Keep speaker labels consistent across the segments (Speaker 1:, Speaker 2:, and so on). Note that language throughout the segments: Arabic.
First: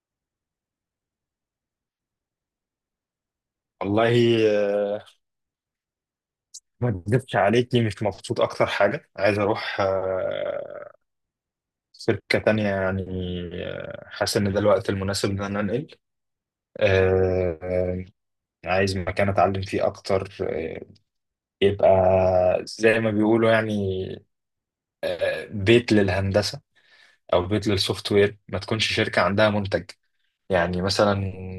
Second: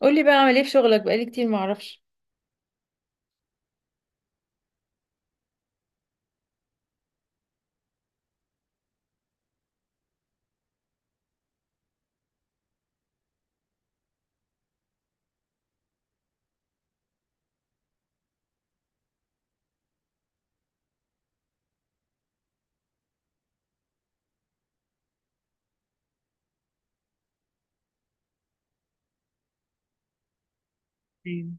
Speaker 1: قولي بقى اعمل ايه في شغلك بقالي كتير معرفش.
Speaker 2: والله آه، ما اكذبش عليكي. مش مبسوط، اكتر حاجه عايز اروح شركه تانية يعني. حاسس ان ده الوقت المناسب ان انا انقل. آه، آه، عايز مكان اتعلم فيه اكتر. يبقى زي ما بيقولوا يعني بيت للهندسه او بيت للسوفت وير، ما تكونش شركه عندها منتج يعني مثلا.
Speaker 1: أيوة.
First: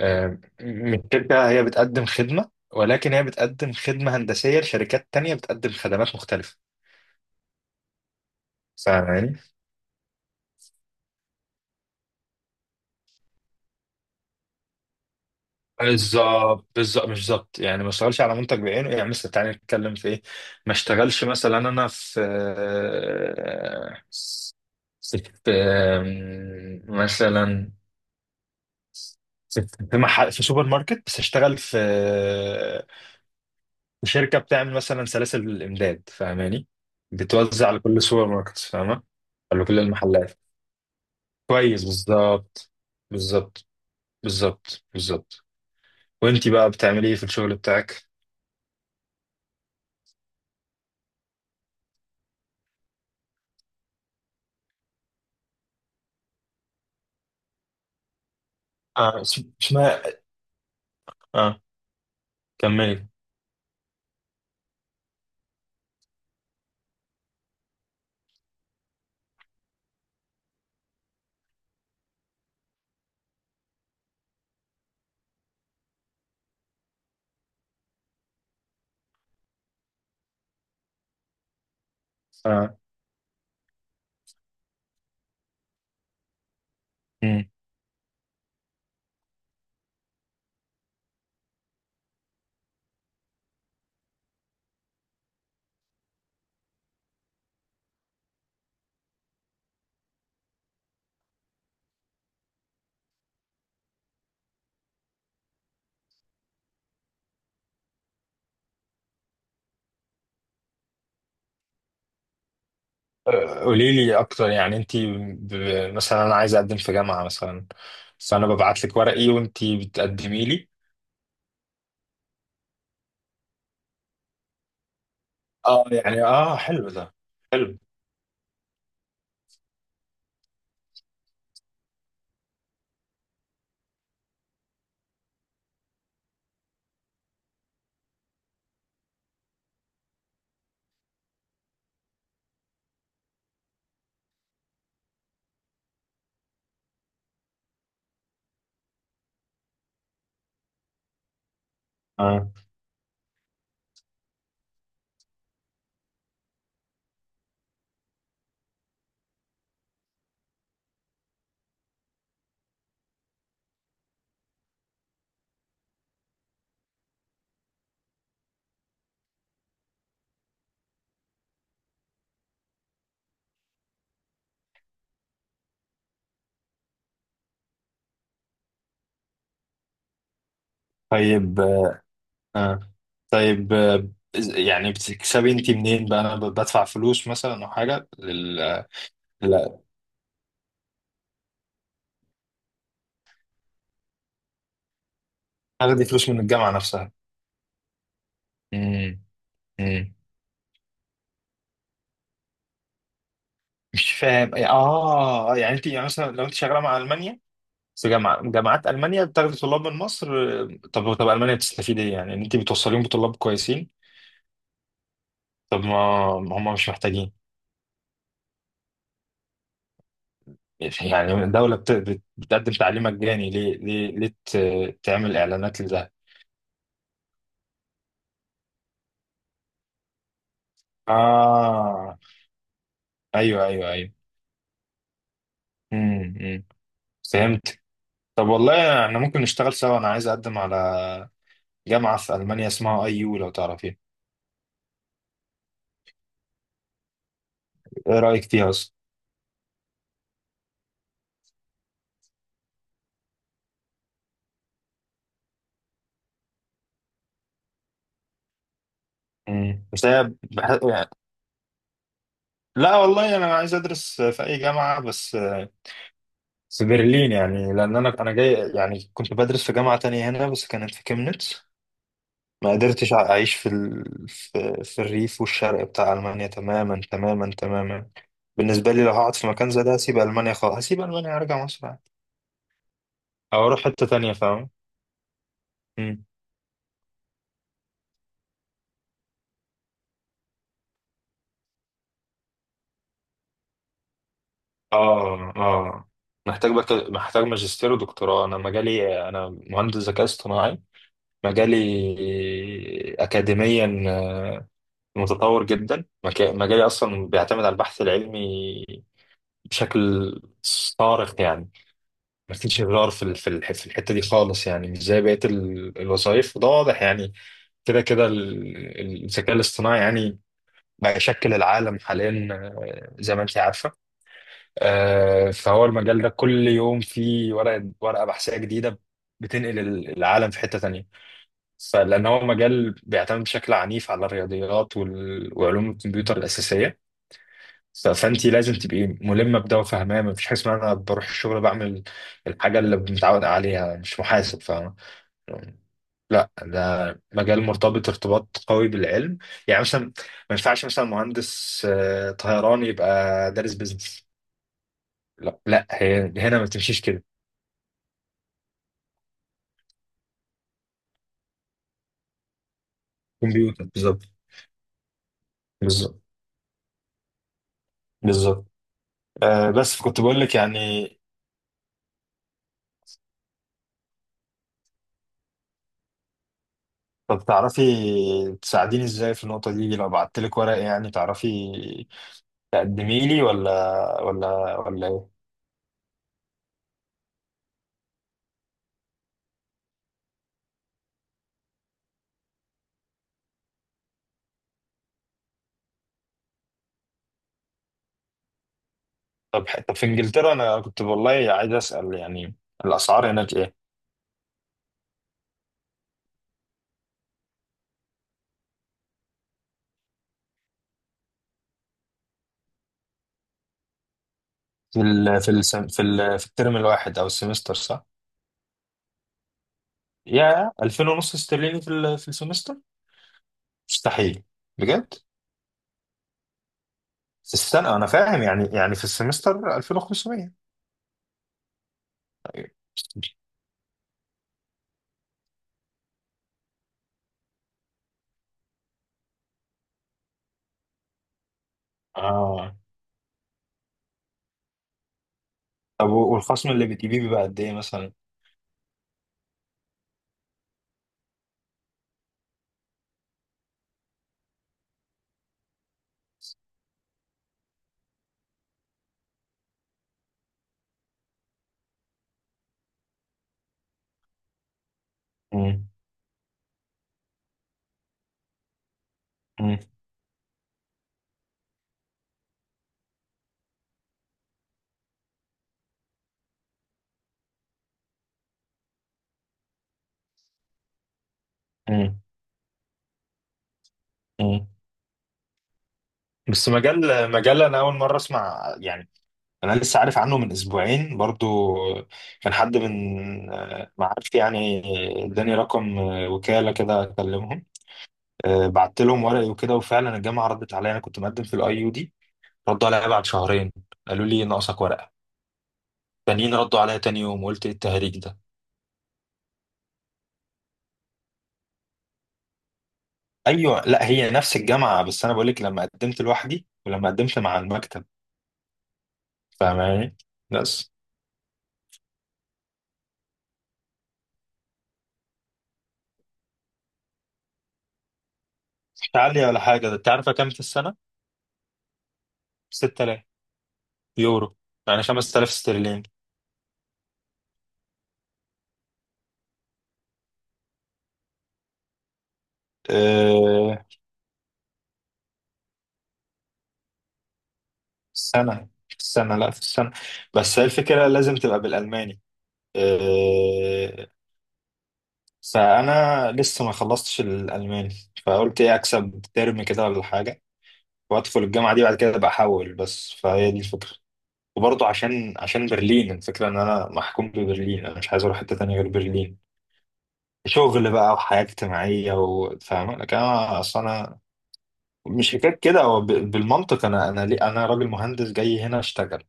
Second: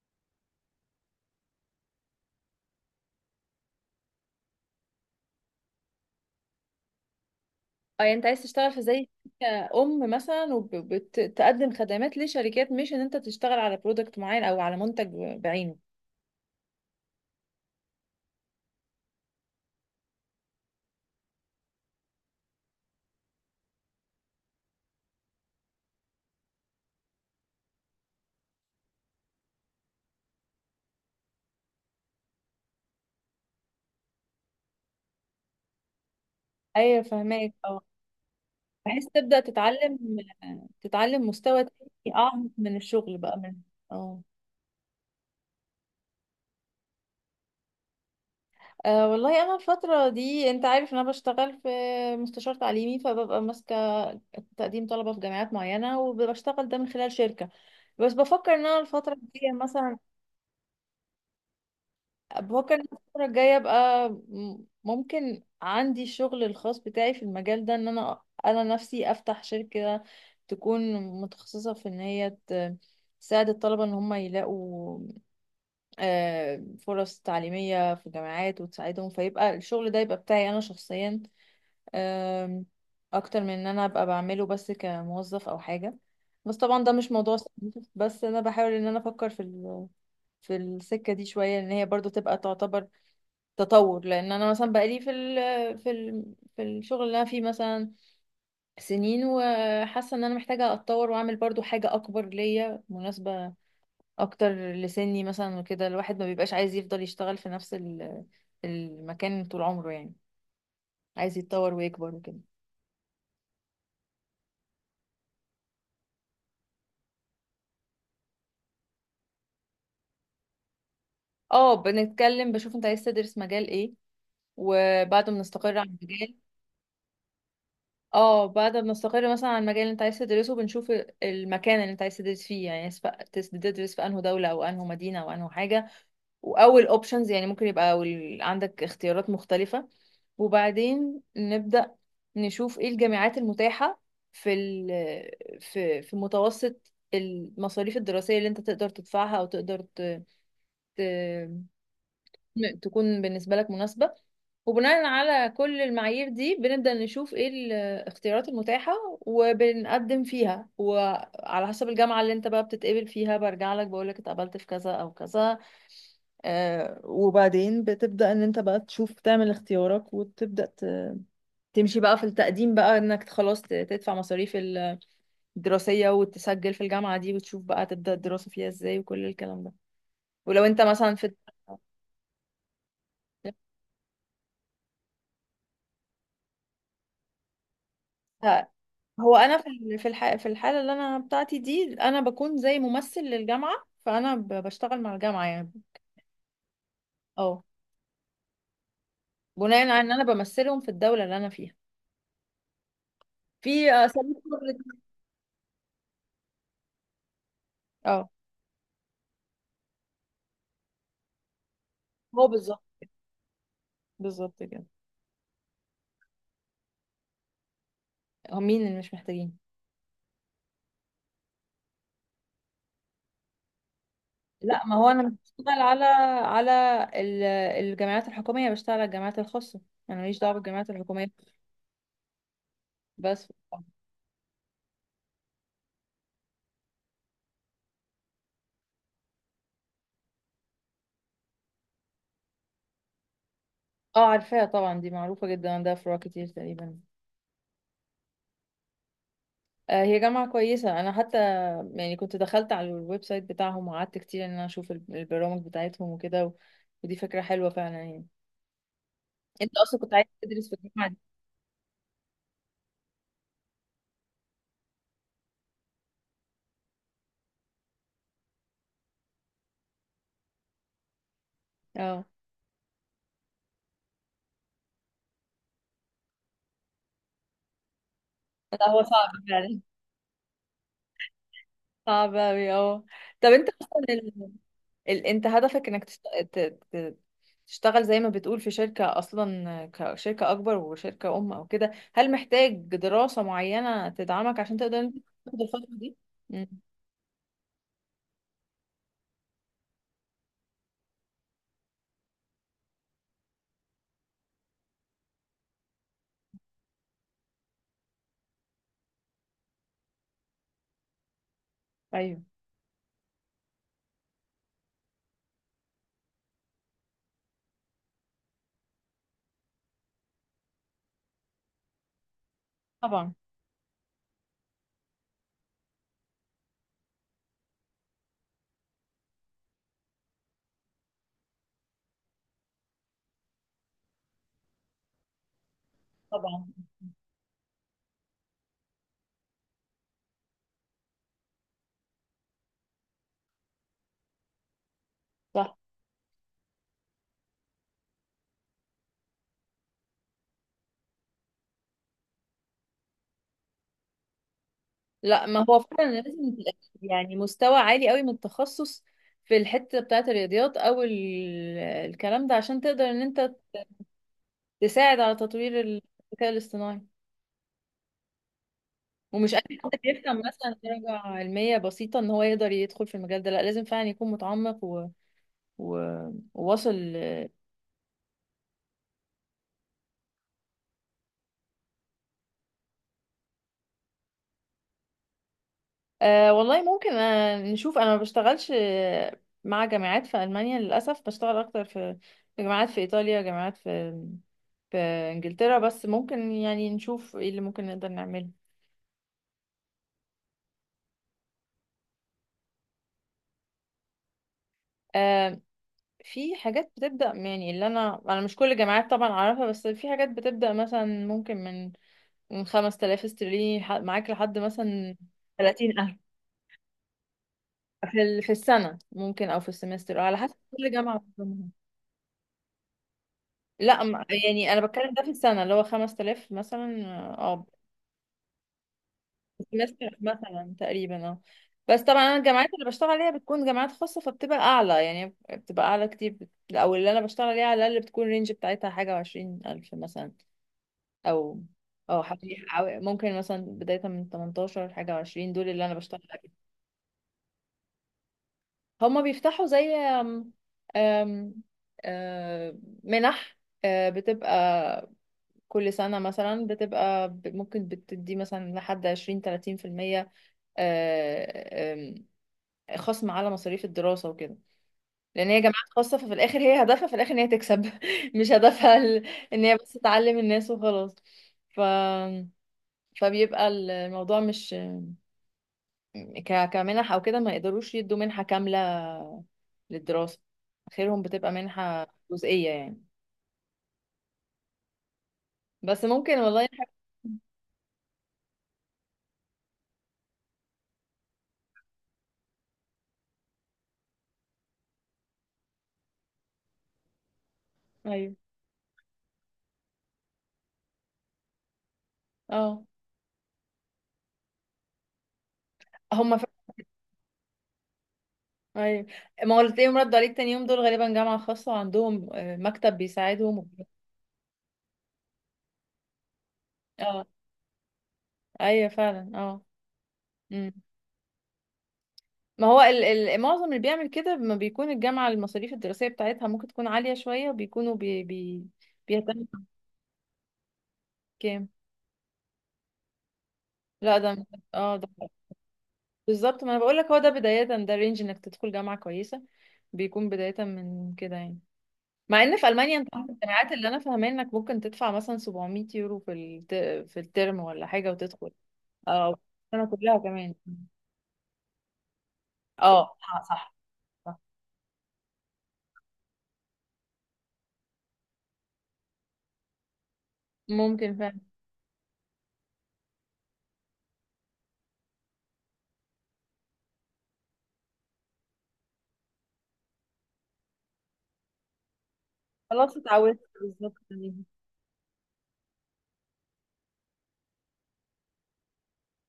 Speaker 2: آه، الشركه هي بتقدم خدمه، ولكن هي بتقدم خدمة هندسية لشركات تانية بتقدم خدمات مختلفة.
Speaker 1: اه يعني انت عايز تشتغل في
Speaker 2: فاهم
Speaker 1: زي
Speaker 2: يعني؟
Speaker 1: شركة ام مثلا وبتقدم خدمات لشركات مش ان انت تشتغل على برودكت معين او على منتج بعينه.
Speaker 2: بالظبط بالظبط، مش بالظبط يعني. ما اشتغلش على منتج بعينه يعني، مثلا تعالى نتكلم في ايه. ما اشتغلش مثلا انا في مثلا في في محل، في سوبر ماركت، بس اشتغل في شركه بتعمل مثلا سلاسل الامداد، فاهماني؟
Speaker 1: ايوه فهماك
Speaker 2: بتوزع
Speaker 1: اه.
Speaker 2: لكل السوبر ماركت، فاهمه؟
Speaker 1: بحيث تبدأ
Speaker 2: ولا كل
Speaker 1: تتعلم
Speaker 2: المحلات؟
Speaker 1: تتعلم مستوى
Speaker 2: كويس
Speaker 1: تاني اعمق
Speaker 2: بالظبط،
Speaker 1: من الشغل بقى من
Speaker 2: بالظبط
Speaker 1: اه.
Speaker 2: بالظبط بالظبط. وانتي بقى بتعملي ايه في الشغل بتاعك؟
Speaker 1: والله انا الفترة دي انت عارف ان انا بشتغل في مستشار تعليمي فببقى ماسكة تقديم طلبة في جامعات معينة وبشتغل ده من خلال شركة. بس بفكر ان انا الفترة الجاية مثلا،
Speaker 2: اسماء، اه
Speaker 1: بفكر إن
Speaker 2: كملي.
Speaker 1: الفترة الجاية ابقى ممكن عندي الشغل الخاص بتاعي في المجال ده ان انا نفسي افتح شركة تكون متخصصة في ان هي تساعد الطلبة ان هم يلاقوا فرص تعليمية في الجامعات وتساعدهم، فيبقى الشغل ده يبقى بتاعي انا شخصيا، آم،
Speaker 2: آه.
Speaker 1: اكتر من ان انا ابقى بعمله بس كموظف او حاجة. بس طبعا ده مش موضوع
Speaker 2: مم.
Speaker 1: سخيف، بس انا بحاول ان انا افكر في في السكة دي شوية، ان هي برضو تبقى تعتبر تطور، لان انا مثلا بقالي في ال في الشغل اللي انا فيه مثلا سنين، وحاسه ان انا محتاجه اتطور واعمل برضو حاجه اكبر ليا مناسبه اكتر لسني مثلا، وكده الواحد ما بيبقاش عايز يفضل يشتغل في نفس المكان طول عمره يعني، عايز يتطور ويكبر وكده.
Speaker 2: قولي لي اكتر، يعني انت مثلا انا عايز اقدم في جامعه مثلا، فانا ببعت لك ورقي وانت بتقدمي لي؟
Speaker 1: اه بنتكلم بشوف انت عايز تدرس مجال ايه، وبعد ما نستقر
Speaker 2: اه
Speaker 1: على
Speaker 2: يعني
Speaker 1: المجال.
Speaker 2: حلو ده، حلو.
Speaker 1: اه بعد ما نستقر مثلا على المجال اللي انت عايز تدرسه، بنشوف المكان اللي انت عايز تدرس فيه يعني، سواء تدرس في انهي دولة او انهي مدينة او انهي حاجة، واول اوبشنز يعني ممكن يبقى عندك اختيارات مختلفة. وبعدين نبدأ نشوف ايه الجامعات المتاحة في ال في في متوسط المصاريف الدراسية اللي انت تقدر تدفعها او تقدر ت-
Speaker 2: اه
Speaker 1: تكون بالنسبة لك مناسبة. وبناء على كل المعايير دي بنبدأ نشوف ايه الاختيارات المتاحة وبنقدم فيها، وعلى حسب الجامعة اللي انت بقى بتتقبل فيها برجع لك بقول لك اتقبلت في كذا او كذا. وبعدين بتبدأ ان انت بقى تشوف تعمل اختيارك، وتبدأ تمشي بقى في التقديم بقى انك خلاص تدفع مصاريف الدراسية وتسجل في الجامعة دي، وتشوف بقى تبدأ الدراسة فيها ازاي وكل الكلام ده. ولو انت مثلا في،
Speaker 2: طيب. آه. طيب يعني بتكسبي انت منين بقى؟ انا بدفع فلوس مثلا او حاجه
Speaker 1: هو انا
Speaker 2: لا،
Speaker 1: في الحاله اللي انا بتاعتي دي انا بكون زي ممثل للجامعه، فانا بشتغل مع الجامعه يعني.
Speaker 2: اخدي فلوس من الجامعه نفسها؟
Speaker 1: اه
Speaker 2: مم.
Speaker 1: بناء على ان
Speaker 2: مم.
Speaker 1: انا بمثلهم في الدوله اللي انا فيها في
Speaker 2: مش
Speaker 1: اساليب
Speaker 2: فاهم.
Speaker 1: شغل.
Speaker 2: اه يعني انت يعني مثلا لو انت شغاله مع المانيا، بس
Speaker 1: اه
Speaker 2: جامعات ألمانيا بتاخد طلاب من مصر، طب طب ألمانيا بتستفيد إيه يعني إن
Speaker 1: هو
Speaker 2: أنت
Speaker 1: بالظبط
Speaker 2: بتوصليهم بطلاب كويسين؟
Speaker 1: بالظبط كده.
Speaker 2: طب ما هم مش محتاجين؟
Speaker 1: هو مين اللي مش محتاجين؟
Speaker 2: يعني الدولة بتقدم تعليم مجاني. ليه ليه ليه
Speaker 1: لا ما هو انا مش
Speaker 2: تعمل
Speaker 1: بشتغل
Speaker 2: إعلانات
Speaker 1: على،
Speaker 2: لده؟
Speaker 1: على ال- الجامعات الحكوميه، بشتغل على الجامعات الخاصه، انا ماليش دعوه بالجامعات الحكوميه
Speaker 2: آه
Speaker 1: بس.
Speaker 2: أيوه أيوه أيوه. أمم. فهمت. طب والله، إحنا ممكن نشتغل سوا، أنا عايز أقدم على جامعة في ألمانيا اسمها أي يو، لو تعرفيها.
Speaker 1: اه عارفاها طبعا دي معروفه جدا عندها فروع كتير تقريبا.
Speaker 2: إيه رأيك فيها أصلا؟
Speaker 1: هي جامعة كويسة، أنا حتى يعني كنت دخلت على الويب سايت بتاعهم وقعدت كتير إن أنا أشوف البرامج بتاعتهم وكده، و... ودي فكرة حلوة فعلا يعني. أنت أصلا
Speaker 2: بس
Speaker 1: كنت عايز
Speaker 2: هي
Speaker 1: تدرس في الجامعة
Speaker 2: يعني،
Speaker 1: دي؟
Speaker 2: لا والله أنا عايز أدرس في أي جامعة بس، بس برلين يعني. لان انا جاي يعني، كنت بدرس في جامعه تانية هنا بس كانت في كيمنتس.
Speaker 1: اه
Speaker 2: ما قدرتش اعيش في الريف والشرق بتاع المانيا. تماما تماما تماما
Speaker 1: لا
Speaker 2: بالنسبه
Speaker 1: هو
Speaker 2: لي، لو
Speaker 1: صعب
Speaker 2: هقعد في مكان
Speaker 1: فعلا،
Speaker 2: زي ده هسيب المانيا خالص، هسيب المانيا هرجع مصر عادي،
Speaker 1: صعب أوي اه. طب
Speaker 2: او
Speaker 1: أنت
Speaker 2: اروح
Speaker 1: أصلا
Speaker 2: حته تانية، فاهم؟
Speaker 1: أنت هدفك إنك
Speaker 2: مم.
Speaker 1: ت... ت... تشتغل زي ما بتقول في شركة أصلا، كشركة أكبر وشركة أم أو كده، هل محتاج دراسة معينة تدعمك عشان تقدر إن أنت
Speaker 2: اه
Speaker 1: تاخد الخطوة
Speaker 2: اه،
Speaker 1: دي؟ مم.
Speaker 2: محتاج محتاج ماجستير ودكتوراه. انا مجالي، انا مهندس ذكاء اصطناعي، مجالي اكاديميا متطور جدا. مجالي اصلا بيعتمد على البحث العلمي بشكل صارخ يعني.
Speaker 1: أيوه
Speaker 2: ما فيش غيار في الحته دي خالص، يعني مش زي بقيه الوظائف، وده واضح يعني. كده كده الذكاء الاصطناعي يعني بقى يشكل العالم حاليا،
Speaker 1: طبعا
Speaker 2: زي ما انت عارفه. فهو المجال ده كل يوم فيه ورقه بحثيه جديده بتنقل العالم في حته تانيه. فلان هو مجال بيعتمد بشكل عنيف على الرياضيات وعلوم الكمبيوتر
Speaker 1: طبعا
Speaker 2: الاساسيه. فانت لازم تبقي ملمه بده وفاهماه. مفيش حاجه اسمها انا بروح الشغل بعمل الحاجه اللي متعود عليها، مش محاسب فاهم.
Speaker 1: صح.
Speaker 2: لا، ده مجال مرتبط ارتباط قوي بالعلم. يعني مثلا ما ينفعش مثلا مهندس طيران يبقى دارس بيزنس.
Speaker 1: لا
Speaker 2: لا
Speaker 1: ما هو
Speaker 2: لا،
Speaker 1: فعلا
Speaker 2: هي
Speaker 1: لازم
Speaker 2: هنا ما
Speaker 1: يبقى
Speaker 2: تمشيش كده.
Speaker 1: يعني مستوى عالي قوي من التخصص في الحتة بتاعة الرياضيات او الكلام ده عشان تقدر ان انت
Speaker 2: كمبيوتر بالظبط.
Speaker 1: تساعد على تطوير
Speaker 2: بالظبط
Speaker 1: الذكاء الاصطناعي.
Speaker 2: بالظبط.
Speaker 1: ومش اي حد
Speaker 2: بس كنت
Speaker 1: بيفهم
Speaker 2: بقول لك
Speaker 1: مثلا
Speaker 2: يعني،
Speaker 1: درجة علمية بسيطة ان هو يقدر يدخل في المجال ده، لا لازم فعلا يكون متعمق و... وواصل.
Speaker 2: طب تعرفي تساعديني ازاي في النقطة دي، لو بعت لك ورق يعني تعرفي تقدمي لي ولا ايه؟
Speaker 1: والله ممكن، نشوف. انا ما بشتغلش مع جامعات في ألمانيا للأسف، بشتغل اكتر في، جامعات في إيطاليا، جامعات في، في انجلترا، بس ممكن يعني نشوف ايه اللي ممكن نقدر نعمله.
Speaker 2: طب في انجلترا، انا كنت والله عايز اسال يعني الاسعار هناك ايه؟
Speaker 1: آه في حاجات بتبدأ، يعني اللي انا مش كل الجامعات طبعا اعرفها، بس في حاجات بتبدأ مثلا ممكن من 5000 استرليني معاك لحد مثلا 30,000
Speaker 2: في الترم الواحد او السمستر صح؟
Speaker 1: في السنة، ممكن او في السمستر على حسب
Speaker 2: يا
Speaker 1: كل
Speaker 2: 2000
Speaker 1: جامعة
Speaker 2: ونص
Speaker 1: بتنظمها.
Speaker 2: استرليني في السمستر؟
Speaker 1: لا
Speaker 2: مستحيل،
Speaker 1: يعني انا بتكلم
Speaker 2: بجد؟
Speaker 1: ده في السنة، اللي هو 5000 مثلا.
Speaker 2: في
Speaker 1: اه
Speaker 2: السنه انا فاهم يعني. في السمستر
Speaker 1: سمستر
Speaker 2: 2500؟
Speaker 1: مثلا تقريبا اه. بس طبعا انا الجامعات اللي بشتغل عليها بتكون جامعات خاصه، فبتبقى اعلى يعني، بتبقى اعلى كتير او اللي انا بشتغل عليها على الاقل بتكون الرينج بتاعتها حاجه وعشرين الف مثلا، او، او حوالي
Speaker 2: اه.
Speaker 1: ممكن مثلا بدايه من 18 لحاجه وعشرين، دول اللي انا
Speaker 2: طب
Speaker 1: بشتغل عليهم.
Speaker 2: والخصم اللي بتجيبيه بيبقى قد ايه مثلا؟
Speaker 1: هما بيفتحوا زي أم أم آه، منح، بتبقى كل سنة مثلا، بتبقى ممكن بتدي مثلا لحد عشرين تلاتين في المية خصم على مصاريف الدراسة وكده. لأن هي جامعات
Speaker 2: مم.
Speaker 1: خاصة، ففي الآخر هي هدفها في الآخر إن هي تكسب مش هدفها إن هي
Speaker 2: مم.
Speaker 1: بس تعلم الناس وخلاص. ف فبيبقى الموضوع مش كمنح أو كده، ما يقدروش يدوا منحة كاملة للدراسة، آخرهم بتبقى منحة
Speaker 2: مم.
Speaker 1: جزئية يعني.
Speaker 2: مم.
Speaker 1: بس ممكن والله
Speaker 2: بس
Speaker 1: حاجة.
Speaker 2: مجال انا اول مره اسمع يعني، انا لسه عارف عنه من اسبوعين برضو. كان حد من معارفي يعني، اداني رقم وكالة كده اكلمهم.
Speaker 1: أيوه
Speaker 2: بعت لهم ورقي وكده، وفعلا الجامعة ردت عليا. انا كنت مقدم في الاي يو دي،
Speaker 1: اه.
Speaker 2: ردوا عليا بعد شهرين قالوا لي ناقصك ورقة،
Speaker 1: هما ف...
Speaker 2: تانيين ردوا عليا تاني يوم، وقلت ايه التهريج ده.
Speaker 1: أيوه، ما هو اللي تلاقيهم ردوا عليك تاني يوم دول غالبا جامعة خاصة وعندهم مكتب بيساعدهم.
Speaker 2: ايوه، لا هي نفس الجامعة، بس انا بقول لك لما قدمت لوحدي ولما
Speaker 1: اه
Speaker 2: قدمت مع المكتب،
Speaker 1: أيوه فعلا اه.
Speaker 2: فاهماني؟
Speaker 1: إمم.
Speaker 2: بس
Speaker 1: ما هو معظم اللي بيعمل كده ما بيكون الجامعة المصاريف الدراسية بتاعتها ممكن تكون عالية شوية، وبيكونوا بي بي
Speaker 2: مش
Speaker 1: بيهتموا.
Speaker 2: عالية ولا حاجة. ده انت عارفة كام في السنة؟
Speaker 1: كام؟
Speaker 2: 6000
Speaker 1: لا ده،
Speaker 2: يورو،
Speaker 1: اه
Speaker 2: يعني
Speaker 1: ده
Speaker 2: 5000 استرليني.
Speaker 1: بالظبط، ما انا بقول لك هو ده بداية، ده رينج انك تدخل جامعة كويسة بيكون بداية من كده يعني. مع ان في المانيا انت عارف الجامعات
Speaker 2: آه،
Speaker 1: اللي انا فاهماه انك ممكن تدفع مثلا 700 يورو في الترم ولا حاجة وتدخل.
Speaker 2: السنة، في
Speaker 1: اه
Speaker 2: السنة، لا في
Speaker 1: السنة
Speaker 2: السنة.
Speaker 1: كلها كمان.
Speaker 2: بس هي الفكرة لازم تبقى بالألماني،
Speaker 1: اه صح
Speaker 2: إيه،
Speaker 1: صح،
Speaker 2: فأنا لسه ما خلصتش الألماني، فقلت إيه أكسب ترم كده ولا حاجة،
Speaker 1: ممكن فعلا.
Speaker 2: وأدخل الجامعة دي بعد كده أبقى أحول، بس فهي دي الفكرة. وبرضه عشان برلين، الفكرة إن أنا محكوم ببرلين، أنا مش عايز أروح حتة تانية غير برلين، شغل بقى وحياة اجتماعية وفاهم.
Speaker 1: خلاص
Speaker 2: لكن
Speaker 1: اتعودت
Speaker 2: أنا، أصل
Speaker 1: بالظبط.
Speaker 2: أنا مش حكاية كده، هو بالمنطق أنا، ليه أنا راجل مهندس جاي هنا أشتغل،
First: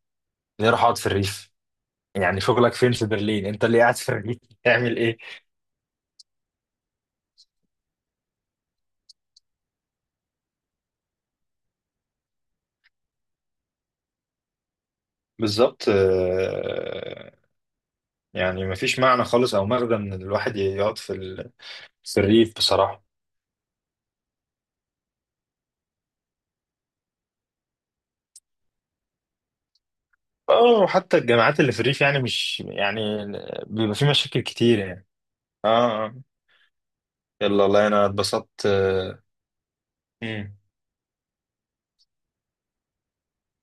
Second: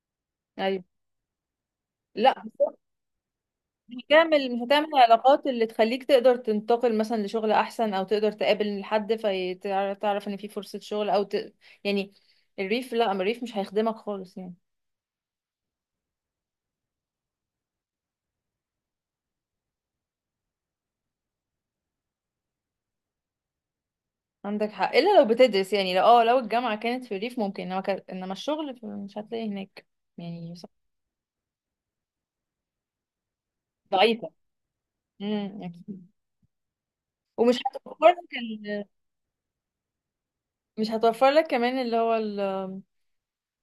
Speaker 2: ليه أروح
Speaker 1: ايوه.
Speaker 2: أقعد في الريف؟
Speaker 1: لا
Speaker 2: يعني شغلك فين في برلين؟ انت اللي قاعد
Speaker 1: مش
Speaker 2: في برلين
Speaker 1: هتعمل،
Speaker 2: تعمل ايه.
Speaker 1: العلاقات اللي تخليك تقدر تنتقل مثلا لشغل احسن، او تقدر تقابل حد فتعرف ان في فرصة شغل او يعني الريف لا، اما الريف مش هيخدمك خالص يعني.
Speaker 2: بالظبط يعني مفيش معنى خالص او مغزى من الواحد يقعد في الريف بصراحه.
Speaker 1: عندك حق الا لو بتدرس، يعني لو لو الجامعة كانت في الريف ممكن، انما انما الشغل مش هتلاقي هناك يعني
Speaker 2: اه، وحتى الجامعات اللي في الريف يعني، مش يعني بيبقى في
Speaker 1: ضعيفة.
Speaker 2: مشاكل كتير يعني. اه.
Speaker 1: اكيد.
Speaker 2: آه.
Speaker 1: ومش
Speaker 2: يلا والله انا
Speaker 1: هتوفر لك
Speaker 2: اتبسطت مم.
Speaker 1: مش هتوفر لك كمان اللي هو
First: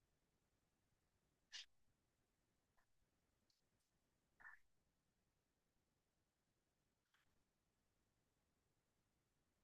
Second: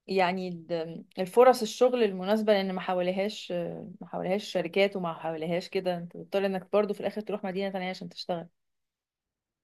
Speaker 1: يعني الفرص الشغل المناسبة، لأن ما حواليهاش، ما حواليهاش شركات، وما حواليهاش كده أنت بتضطر إنك برضو في الآخر تروح مدينة تانية عشان تشتغل.